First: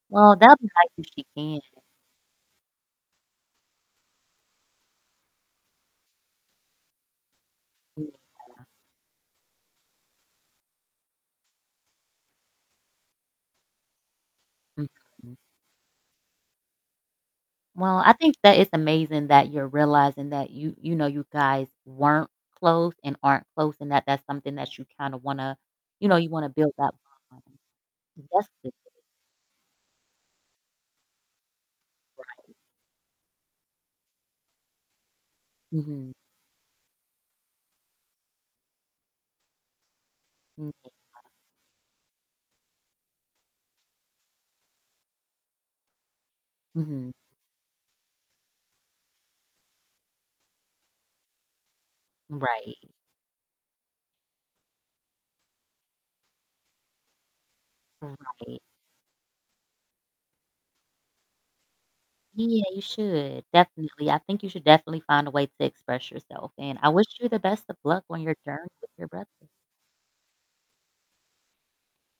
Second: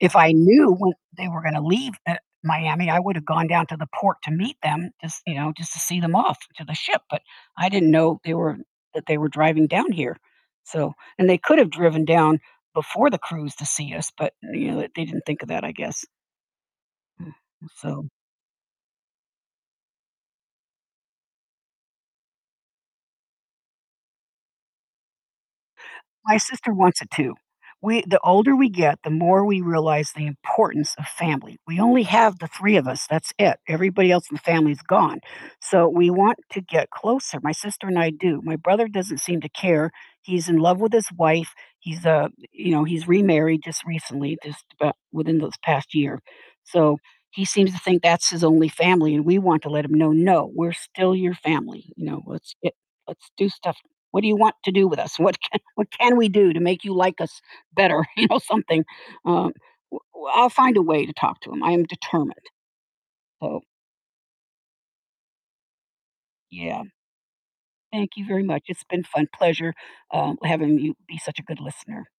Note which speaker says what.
Speaker 1: If I
Speaker 2: Well, that
Speaker 1: knew
Speaker 2: might
Speaker 1: when
Speaker 2: mean she
Speaker 1: they were gonna
Speaker 2: can.
Speaker 1: leave, eh, Miami, I would have gone down to the port to meet them just you know, just to see them off to the ship, but I didn't
Speaker 2: Mm,
Speaker 1: know they were
Speaker 2: yeah.
Speaker 1: that they were driving down here. So and they could have driven down before the cruise to see us, but, uh, you know, they they didn't
Speaker 2: Mhm.
Speaker 1: think of that, I guess. Mm, m
Speaker 2: Well,
Speaker 1: so
Speaker 2: I think that it's amazing that you're realizing that you you know, you guys weren't close and aren't close, and that that's something that you kinda wanna you know, you
Speaker 1: My
Speaker 2: wanna build
Speaker 1: sister
Speaker 2: that
Speaker 1: wants it too.
Speaker 2: bond.
Speaker 1: We the
Speaker 2: That's
Speaker 1: older we
Speaker 2: good.
Speaker 1: get, the more we realize the importance of family. We only have the
Speaker 2: Right.
Speaker 1: 3 of us; that's it. Everybody else in the family is gone. So, we
Speaker 2: Mhm.
Speaker 1: want to get closer; my sister and I do. My brother doesn't seem to care. He's in
Speaker 2: Mm,
Speaker 1: love
Speaker 2: yeah.
Speaker 1: with his wife, he's, uh you know, he's remarried just recently, just abou within this past year. So,
Speaker 2: Mhm.
Speaker 1: he seems to think that's his only family, and we want to let him know, "No, we're still your family," you know? "Let's i
Speaker 2: Right.
Speaker 1: Let's do stuff What do you want to do with us? What can what can we do to make you like us better?" You know,
Speaker 2: Right.
Speaker 1: something, um W w I'll find a way to talk to him. I am determined.
Speaker 2: Yeah, you should.
Speaker 1: So
Speaker 2: Definitely. I think you should definitely find a way to express yourself, and
Speaker 1: Yeah.
Speaker 2: I wish you the best of luck
Speaker 1: Thank
Speaker 2: on
Speaker 1: you
Speaker 2: your
Speaker 1: very much.
Speaker 2: journey
Speaker 1: It's
Speaker 2: with
Speaker 1: been
Speaker 2: your
Speaker 1: fun
Speaker 2: brother.
Speaker 1: pleasure, uh, having you be such a good listener.